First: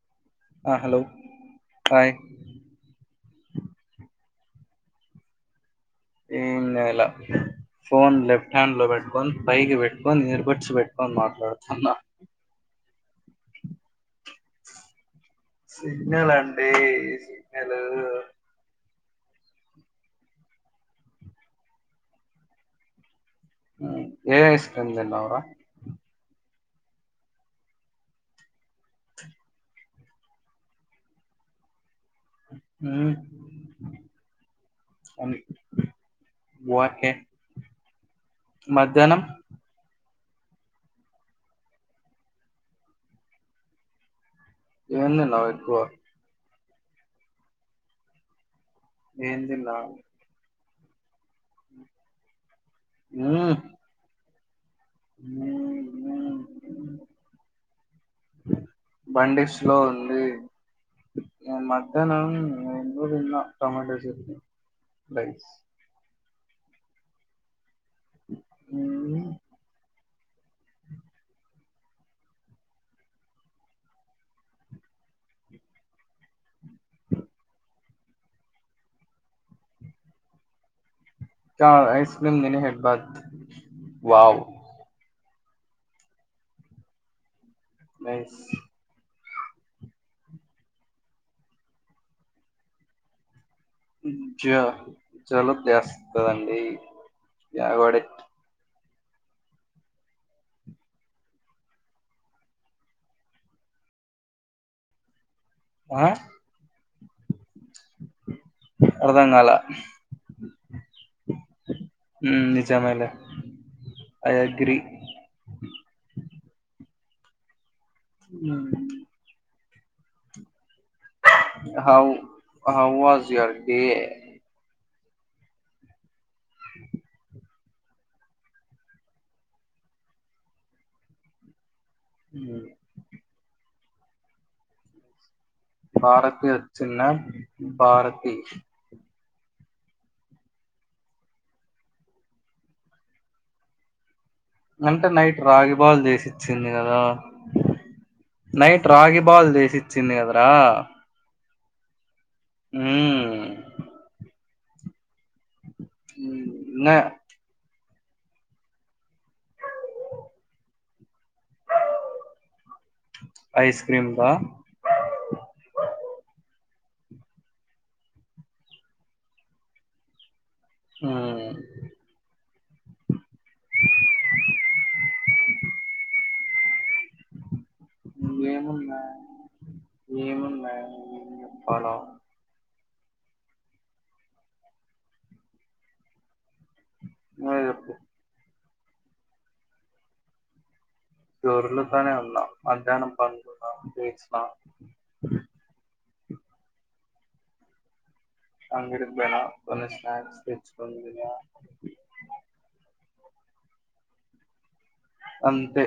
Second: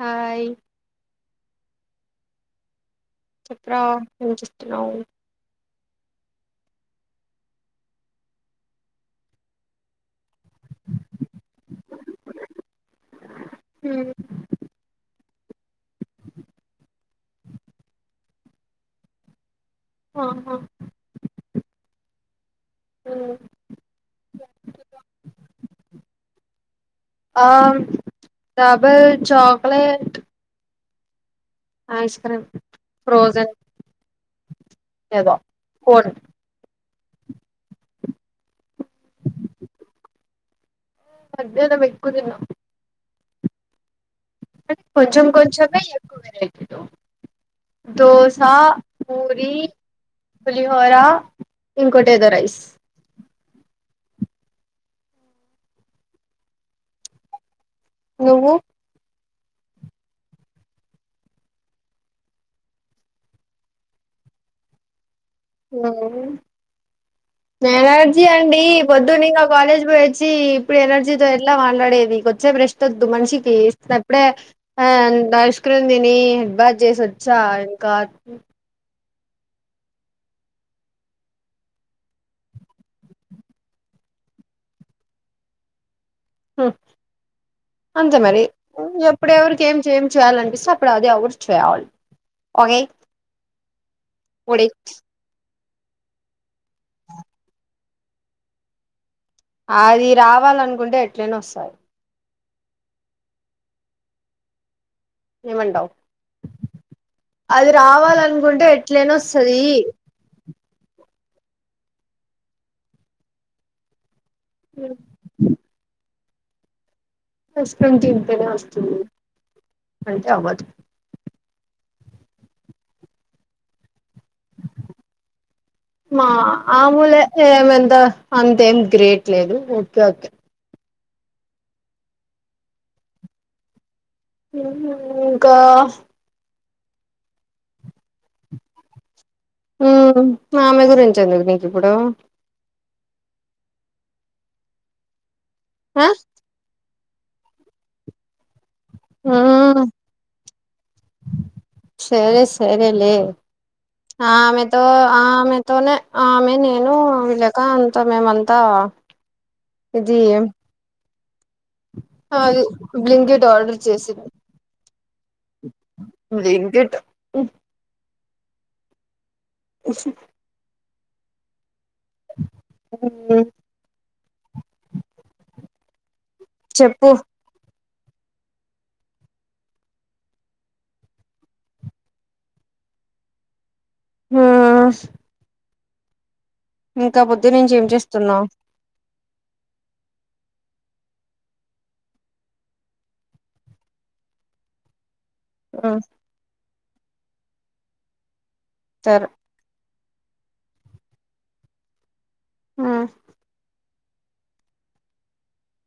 Hi ఆ hello hi చెప్పురా ఏం చేస్తున్నావు ఏం చెయ్యాల ఫోన్ లెఫ్ట్ హ్యాండ్ లో పెట్టుకొని పైకి పెట్టుకొని నిరుప [unintelligible] పెట్టుకొని మాట్లాడుతున్నా అ హ్మ్ సిగ్నల్ అండి సిగ్నలు ఆహా ఉనులే ఏం ఐస్ క్రీమ్ తిన్నావు రా ఆ అదే chocolate ice cream um frozen ఏదో అన్- కోన్ ఓకే మధ్యాహ్నం మధ్యాహ్నం ఎక్కువ తిన్న ఏం కొంచెం తిన్నావు కొంచెంగా ఎక్కువ వెరైటీలు దోస ఏం పూరి తిన్నావు పులిహోర ఇంకోటి ఏదో రైస్ ఉమ్ [unintelligible] నువ్వు బండి స్లో ఉంది ఆ మధ్యాహ్నం ఏందో తిన్న టొమాటో రైస్ రైస్ ఎవరు ఎనర్జీ అండి పొద్దున్న ఇంగా ఇంకా కాలేజ్ కి పోయి వచ్చి ఇప్పుడు ఎనర్జీతో ఎట్లా మాట్లా డేది కొద్దిసేపు రెస్ట్ వద్దు మనిషికి వచ్చినప్పుడే ఐస్ క్రీం తిని దగ్ చేసి వచ్చా ఇంకా ఇంకా ఐస్ క్రీం తిని హెడ్ బాత్ వావ్ అంతే నైస్ మరి ఇప్పుడ ఎవరికి ఏం చెయాలనిపిస్తే అప్పుడు అదే చేయాలి ఓకే ఒడి జలుబు చేస్తదండి అటు పడెయ్ అది రావాలనుకుంటే ఎట్లయినా వస్తది ఏమంటావు ఆ అది రావాలనుకుంటే ఎట్లయినా అర్ధం కాల వస్తది నిజమేలే ఐ అగ్రీ ఐస్ క్రీమ్ తింటేనే వస్తుంది అంటే అవ్వదు how how was your day మా మామూలే ఏమంత అంతేం గ్రేట్ లేదు ఓకే ఓకే ఉ ఇంకా భారతి వచ్చిందా భారతి ఆమె గురించి ఎందుకు నీకు ఇప్పుడు అంటే నైట్ రాగిపాల్ ఆ చేసిచ్చింది కదా నైట్ రాగి పాల్ చేసి మ్మ్ ఇచ్చింది కదరా సరే సరేలే మ్ ఆమెతో ఆ ఆమెతోనే ఆ ఆమె ఇంగ నేను విలేక మేమంతా జీ ఏం అది బ్లింకెట్ ఆర్డర్ ఐస్ క్రీమ్ చేసింది దా బ్లిక్ఇట్ ఆ మ్మ్ హ్ చెప్పు నువ్వేమున్నా ఏమిన్నా ఫాలో ఆ ఇంకా నువ్వే పోద్దనుంచి ఏం చెప్పు చేస్తున్నావు. దొర్లుతనే ఉన్న మధ్యాహ్నం పండుకున్న లేసినా మ్మ్ సరే అంగకిపోయినా కొన్ని స్నాక్స్ తెచ్చుకున్న ఆ అంతే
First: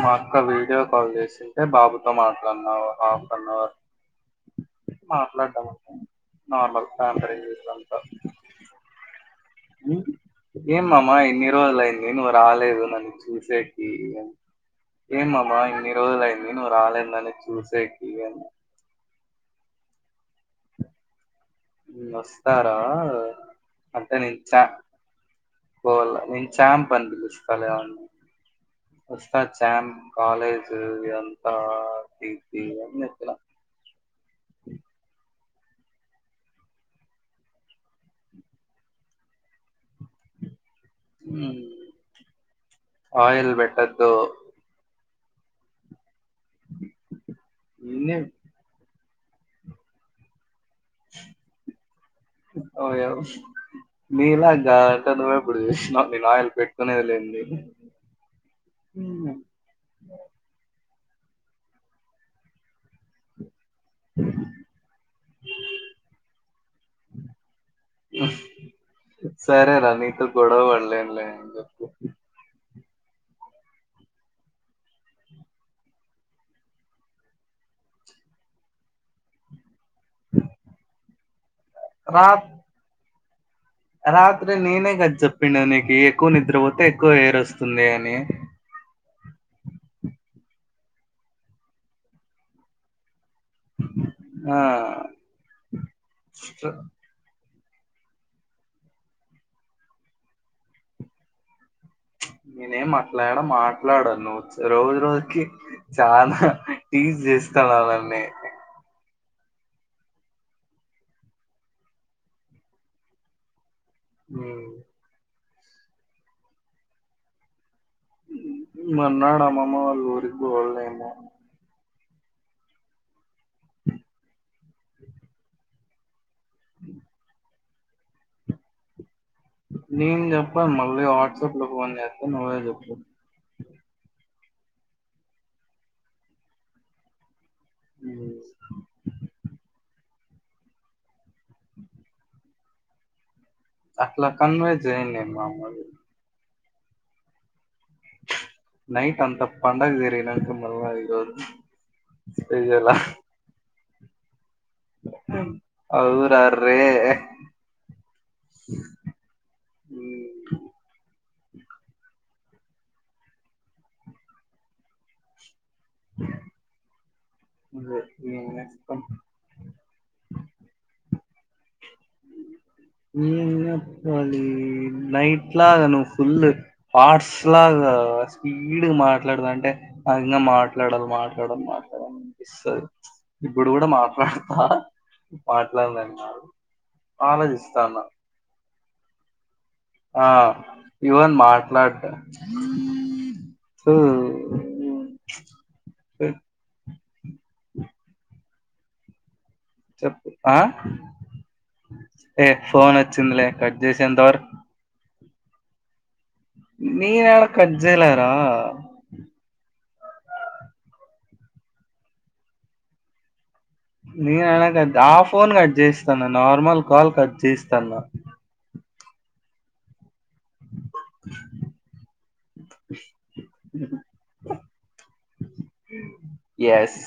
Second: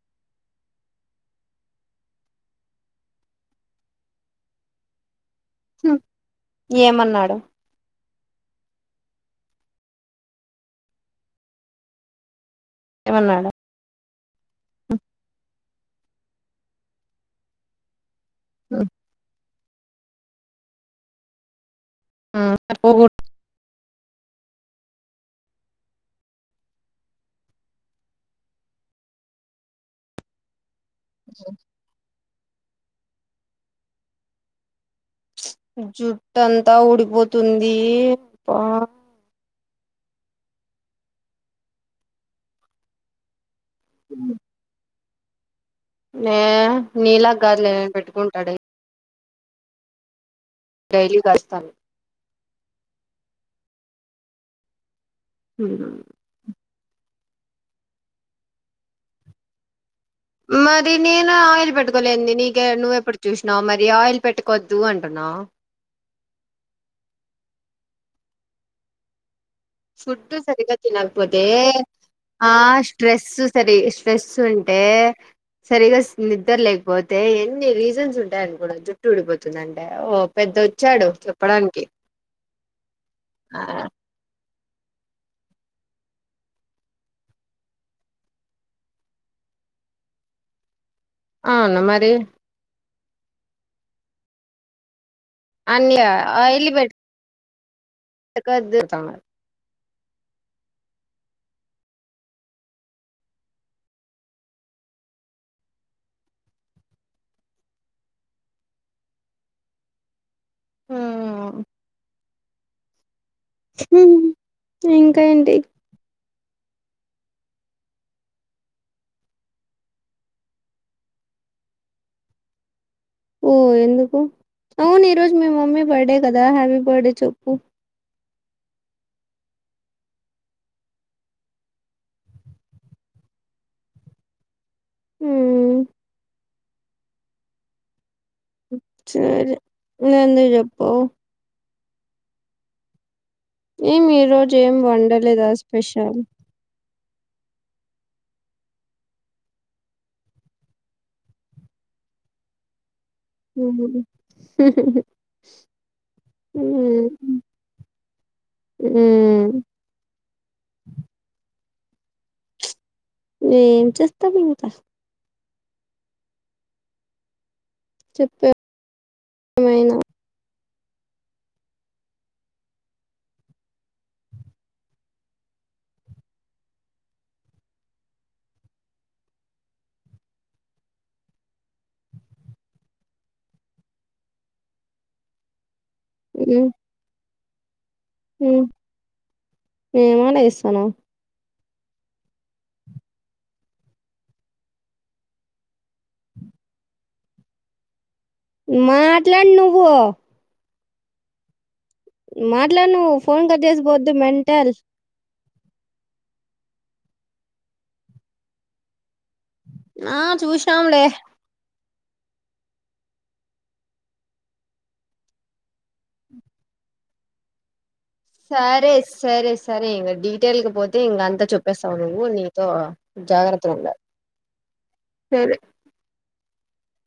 మా అక్క వీడియో కాల్ చేసింటే బాబుతో మాట్లాడిన హాఫ్ అన్న హౌర్ మాట్లాడిన హ్మ్ నార్మల్ ఏమన్నాడు కాన్ఫరెన్స్ ఏమమ్మా ఇన్ని రోజులైంది నువ్వు రాలేదు నన్ను ఏమన్నాడు చూడడానికి ఏమమ్మా ఇన్ని రోజులు అయింది నువ్వు రాలేదు నన్ను చుసేకి ఆ [inaudible] వస్తారా మ్మ్ అంటే నిచ్చ పోల నిచ్చా అని పలుకరిస్తారా ఎవరన్నా వచ్చాము కాలేజ్ కి అంత జుట్టు అంతా ఊడిపోతుంది అబ్బా ఆయిల్ పెట్టద్దు యే నీలాగ కాదులే ఇన్ని పెట్టుకుంటా డైలీ డైలీ కలుస్తాను మీలాగా కాదు నువ్వు ఎప్పుడు చూసినవు మేము ఆయిల్ పెట్టాము అని కొనేది లేంది మరి నేను ఆయిల్ పెట్టుకోలేంది నీక నువ్వెప్పుడు చూసి నా మరి ఆయిల్ పెట్టుకొద్దు అంటున్నా సరేరా నీతో ఫుడ్ గొడవ సరిగా పడలేనులే తినకపోతే చెప్పు ఆ స్ట్రెస్ సరి స్ట్రెస్ ఉంటే సరిగా నిద్ర లేకపోతే ఎన్ని రీజన్స్ ఉంటాయని కూడా జుట్టు ఊడిపోతుందండి అంటే ఓ పెద్దొచ్చాడు చెప్పడానికి రా ఆ రాత్రి నేనే గా చెప్పిన నీకి ఎక్కువ నిద్రపోతే ఎక్కువ హేయిర్ వస్తుంది అని [inaudible] అవును మరి ఆ అన్య ఆయిల్ బెట్ట్ పెట్టుకోవద్దు దిరుగుత మరి [inaudible] నేనేం మాట్లాడ మాట్లాడాను నువ్వు రోజు రోజుకి చాలా టీజ్ చే కలాలన్నే ఉమ్ ఉమ్ ఇంకా ఏంటి మన్నాడు అమ్మమ్మ వాళ్ళ ఊరికి పోలేమో ఓ ఎందుకు అవును ఈ రోజు మీ మమ్మీ బర్డే కదా హ్యాపీ బర్త్డే చెప్పు నేను జెప్పను మళ్ళీ వాట్సాప్ లో ఫోన్ చేస్తాను నువ్వే చెప్పు ఉమ్ ఉమ్. సరే నువ్ ఎందుకు చెప్పవ్ [inaudible] ఏమి ఈ అట్లా రోజు కన్వే ఏం చేయను నేను వండలేదా మామూలు స్పెషల్ నైట్ అంత పండగ జరిగి నాక మళ్ళ ఈ రోజు చెయాలా హు హు అవురా రే ఉమ్ ఉమ్ [inaudible] ఏం చేస్తాం ఇంకా [inaudible] మళ్ళ ఏం చెప్పు చేస్తాం [inaudible] ఏమైనా ఏం జెప్పాలి నైట్లాగ నువ్ ఫుల్ హట్స్ ల్లాగా స్పీడ్ గా మాట్లాడద అంటే ఇంగా మాట్లాడాలి మాట్లాడాలి మాట్లాడాలి అని పిస్తది ఇప్పుడు గూడా మాట్లాడతా మాట్లాడడానికి హ్మ్ ఆలోచిస్తున్నా హ్మ్ ఆ ఏమోల చేస్తున్నావ్ ఇవేన్ మాట్లాడ్ట. సో మాట్ చెప్పు ఆ ఏ మాట్లాడు ఫోన్ నువ్వు ఫోన్ వచ్చిందిలే కట్ చేసి పోద్దు చేసేంత వరకు మెంటల్ నేనాడ కట్ జేయలేరా ఆ చూసినాం లే నేను అలా ఆ ఫోన్ కట్ జేస్తున్నా నార్మల్ కాల్ కట్ జేస్తున్నా సరే సరే సరే ఎవండీ టేల్ క పోతే ఇంకంతా చెప్పేస్తావు నువ్వు నీతో జాగ్రత్తగా ఉండాలి సరే ఎస్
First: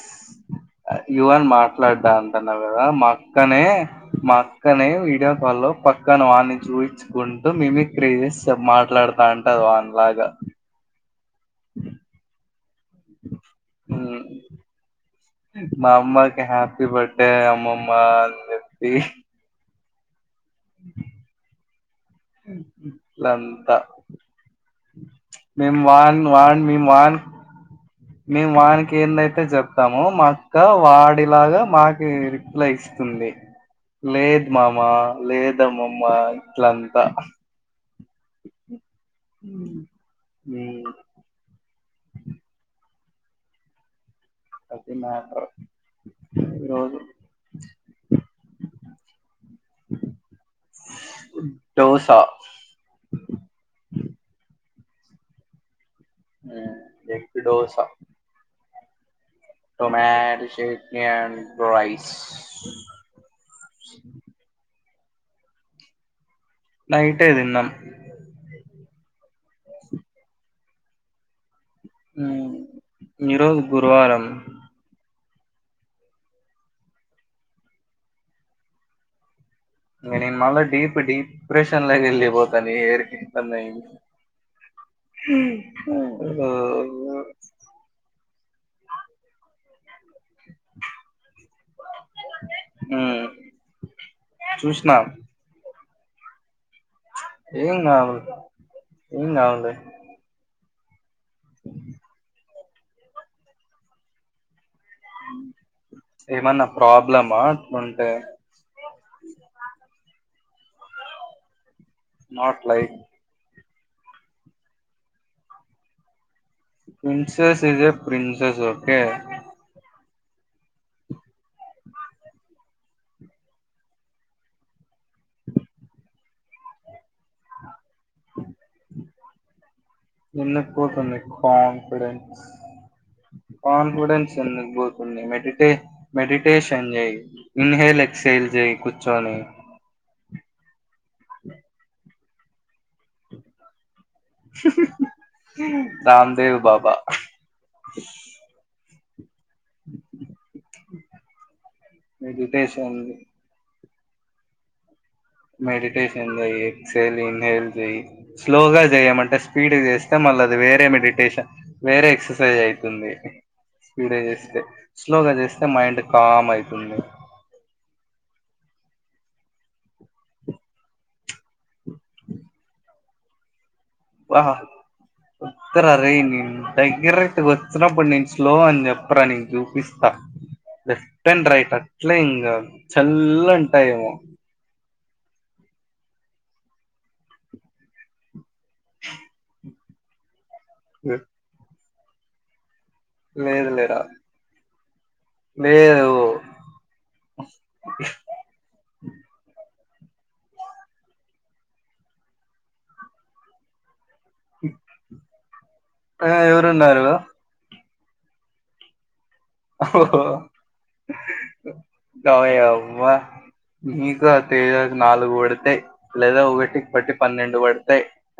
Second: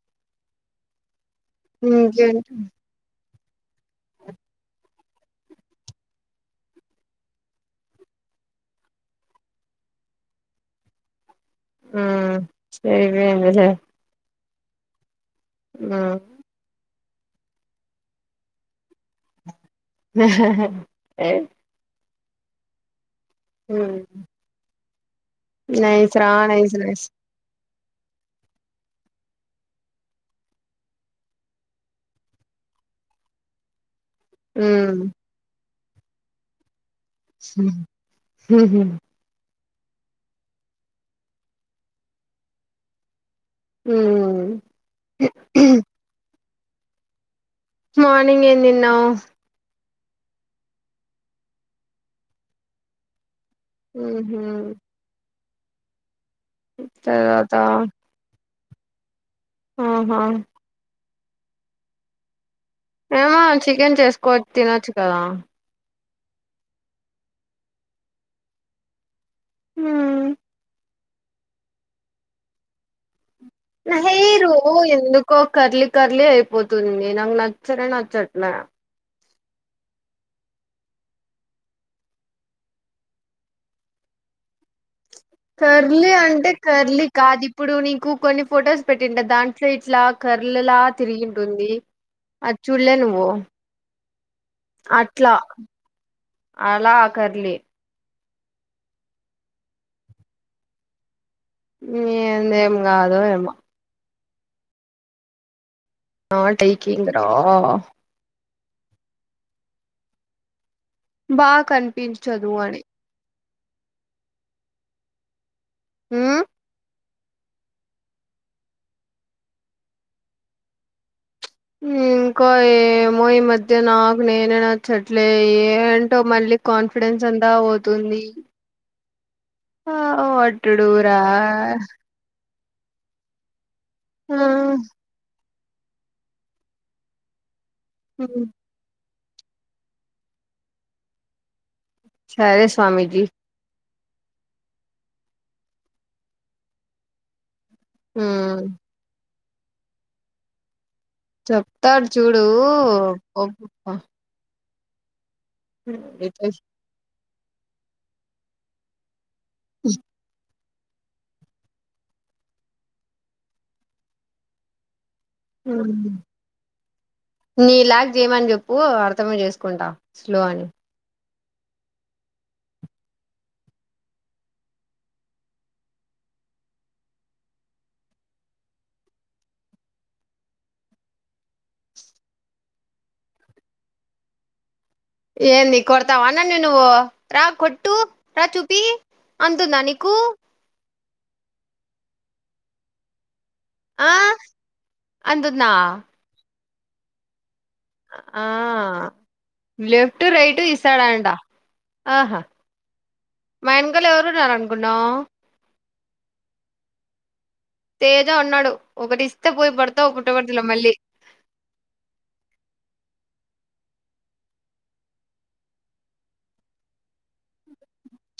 యువాన్ మాట్లాడడా ఇంకేంటి అంటన్నావ్ గదా మా అక్కనే మా అక్కనే వీడియో కాల్ లో పక్కన వాని చూపించుకుంటూ మిమిక్రీ మాట్లాడుతా అంటది వానిలాగా ఉ సేమే ఉందిలే ఉమ్ మా అమ్మకి హ్యాపీ బర్డే అమ్మమ్మ అని చెప్పి హహ లలిత మ్మ్ మమ్ నైస్ వన్ రా వన్ నైస్ మమ్ నైస్ వన్ [unintelligible] మేము వానికి ఏందైతే చెప్తామో మా అక్క వాడిలాగా మాకి రిప్లై ఇస్తుంది లేదు మామా మ్మ్ లేదమ్మమ్మ ఇట్లంతా ఉం ఉహు మీ ఉహు అవును మార్నింగ్ ఏం తిన్నావు. దోసా ఉ హ తర్వాత దోస ఆహా టమాటో చట్నీ రైస్. ఏమో చికెన్ చేసుకోచ్చ తినొచ్చు కదా నైటే తిన్నాం. ఉ ఉ హేరు ఎందుకు ఎందుకో కర్లీ కర్లీ అయిపోతుంది నాకు నచ్చనే నచ్చట్లే ఇక నేను మళ్ళీ డీప్ డీప్ర్రెషన్ కి వెళ్ళిపోతాను ఏడిపిస్తా నే ఉ హు కర్లీ అంటే కర్లీ కాదు ఇప్పుడు నీకు కొన్ని ఫొటోస్ పెట్టింట దాంట్లో ఇట్లా కరళలా తిరిగింటుంది ఆది చూడలే మ్మ్ నువ్వు చూసినా అట్లా అలా ఆకర్లి ఎం కాదులే ఏందో కాదో ఏమో ఏమన్నా టైకింగ్ రా ప్రాబ్లమ్ అంటే బా కనిపించదు నాట్ అని like uh princess is a princess okay ఇంకా ఏమో ఈ మధ్య నాకు నేనే నచ్చట్లే ఏంటో మళ్లి కాన్ఫిడెన్స్ అంతా పోతుంది ఆ ఎందుకు పోతుంది వటుడురా కాన్ఫిడెన్స్ కాన్ఫిడెన్స్ ఎందుకు పోతుండంది మెడిటే మెడిటేషన్ చేయి ఇన్హేల్ ఎక్హేల్ చే కూర్చోని అ సరే స్వామిజీ రాందేవ్ బాబా ఉ ఉ హు చెప్తాడు చూడు మెడిటేషన్ జై ఎక్సహెల్ ఇన్హెల్ జయి స్లోగా జయంట ఫీడ్ గా చేస్తే మల్ల అది వేరు మెడిటేషన్ వేరే ఎక్సర్సైజ్ అవుతుంది స్పీడ్ గా చేస్తే స్లోగా చేస్తే మైండ్ కామ్ అయితుంది. ఓ అర్థమే చేసుకుంటా స్లో అని వాహ వస్తార రేయ్ నేను దగ్గరకు వచ్చినప్పుడు నేను స్లో అని చెప్పరా నీకు చూపిస్తా. లెఫ్ట్ అండ్ రైట్ అట్లే ఇంగా చల్లంటాయ్ ఏమో ఏంది కొడతావ నన్ను నువ్వు రా కొట్టు రా చూపీ అంతుందా నీకు అ లేదు లేరా ఆ అంతుందా? లేదు ఆ లెఫ్ట్ రైట్ ఇస్తాడంట ఆహా మా యన్కాల ఎవరున్నారు అనుకున్నావ్? తగా ఎవరు ఉన్నారు? తేజా అన్నాడు ఒకటిస్ ఒయమ్మా నీకు ఆ తేజాకి నాలుగు పడితాయ్ లేదా ఒకటి బట్టి పన్నెండు పడ్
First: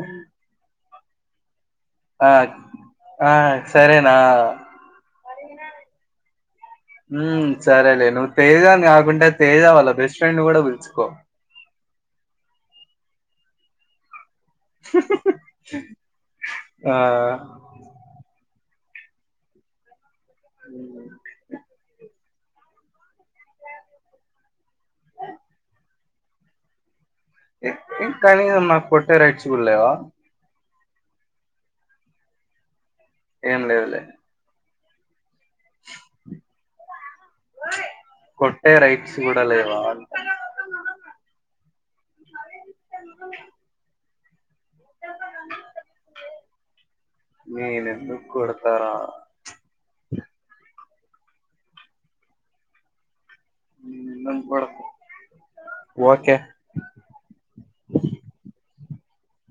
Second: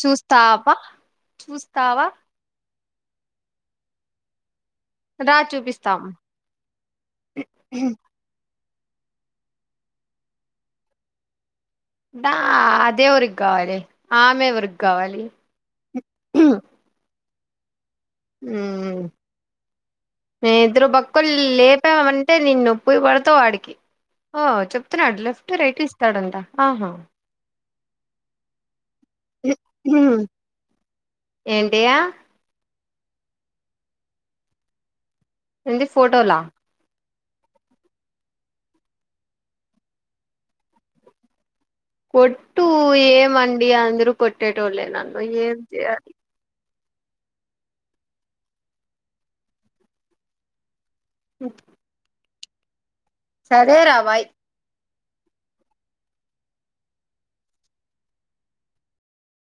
చూస్తా ప చూస్ ఆ ఆ సరేనా? రా చూపిస్తాం ఉమ్ హ సరేలే నువ్వు తేజాన్ కాకుండా తేజ వాళ్ళ బెస్ట్ ఫ్రెండ్ ని కూడా పిల్చుకో దా అదేవ్వొరికి కావాలి ఆమె ఎవరికి కావాలి? ఆ ఉమ్ మేము ఇద్దరు బక్కోన్ లేపామం టే నిన్ను పొయ్యి పడతావ్ ఆడికి ఓ చెప్తున్నాడు లెఫ్ట్ రైట్ ఇస్తాడంట ఆహా ఏ ఏ కానీలేఅమ్మ కొట్టే రైట్స్ కూడా లేవా? ఏంటియా? ఏం లేదులే. ఎంది ఫోటోలా కొట్టే రైట్స్ కూడా లేవా అంట కొట్టు ఏమండి అందరూ కొట్టేటోళ్ళే నన్ను ఏం చెయ్యాలి. నేను ఎందుకొడతారా? సరేరా బాయ్ నేనెందుకు కొడతా ఓకే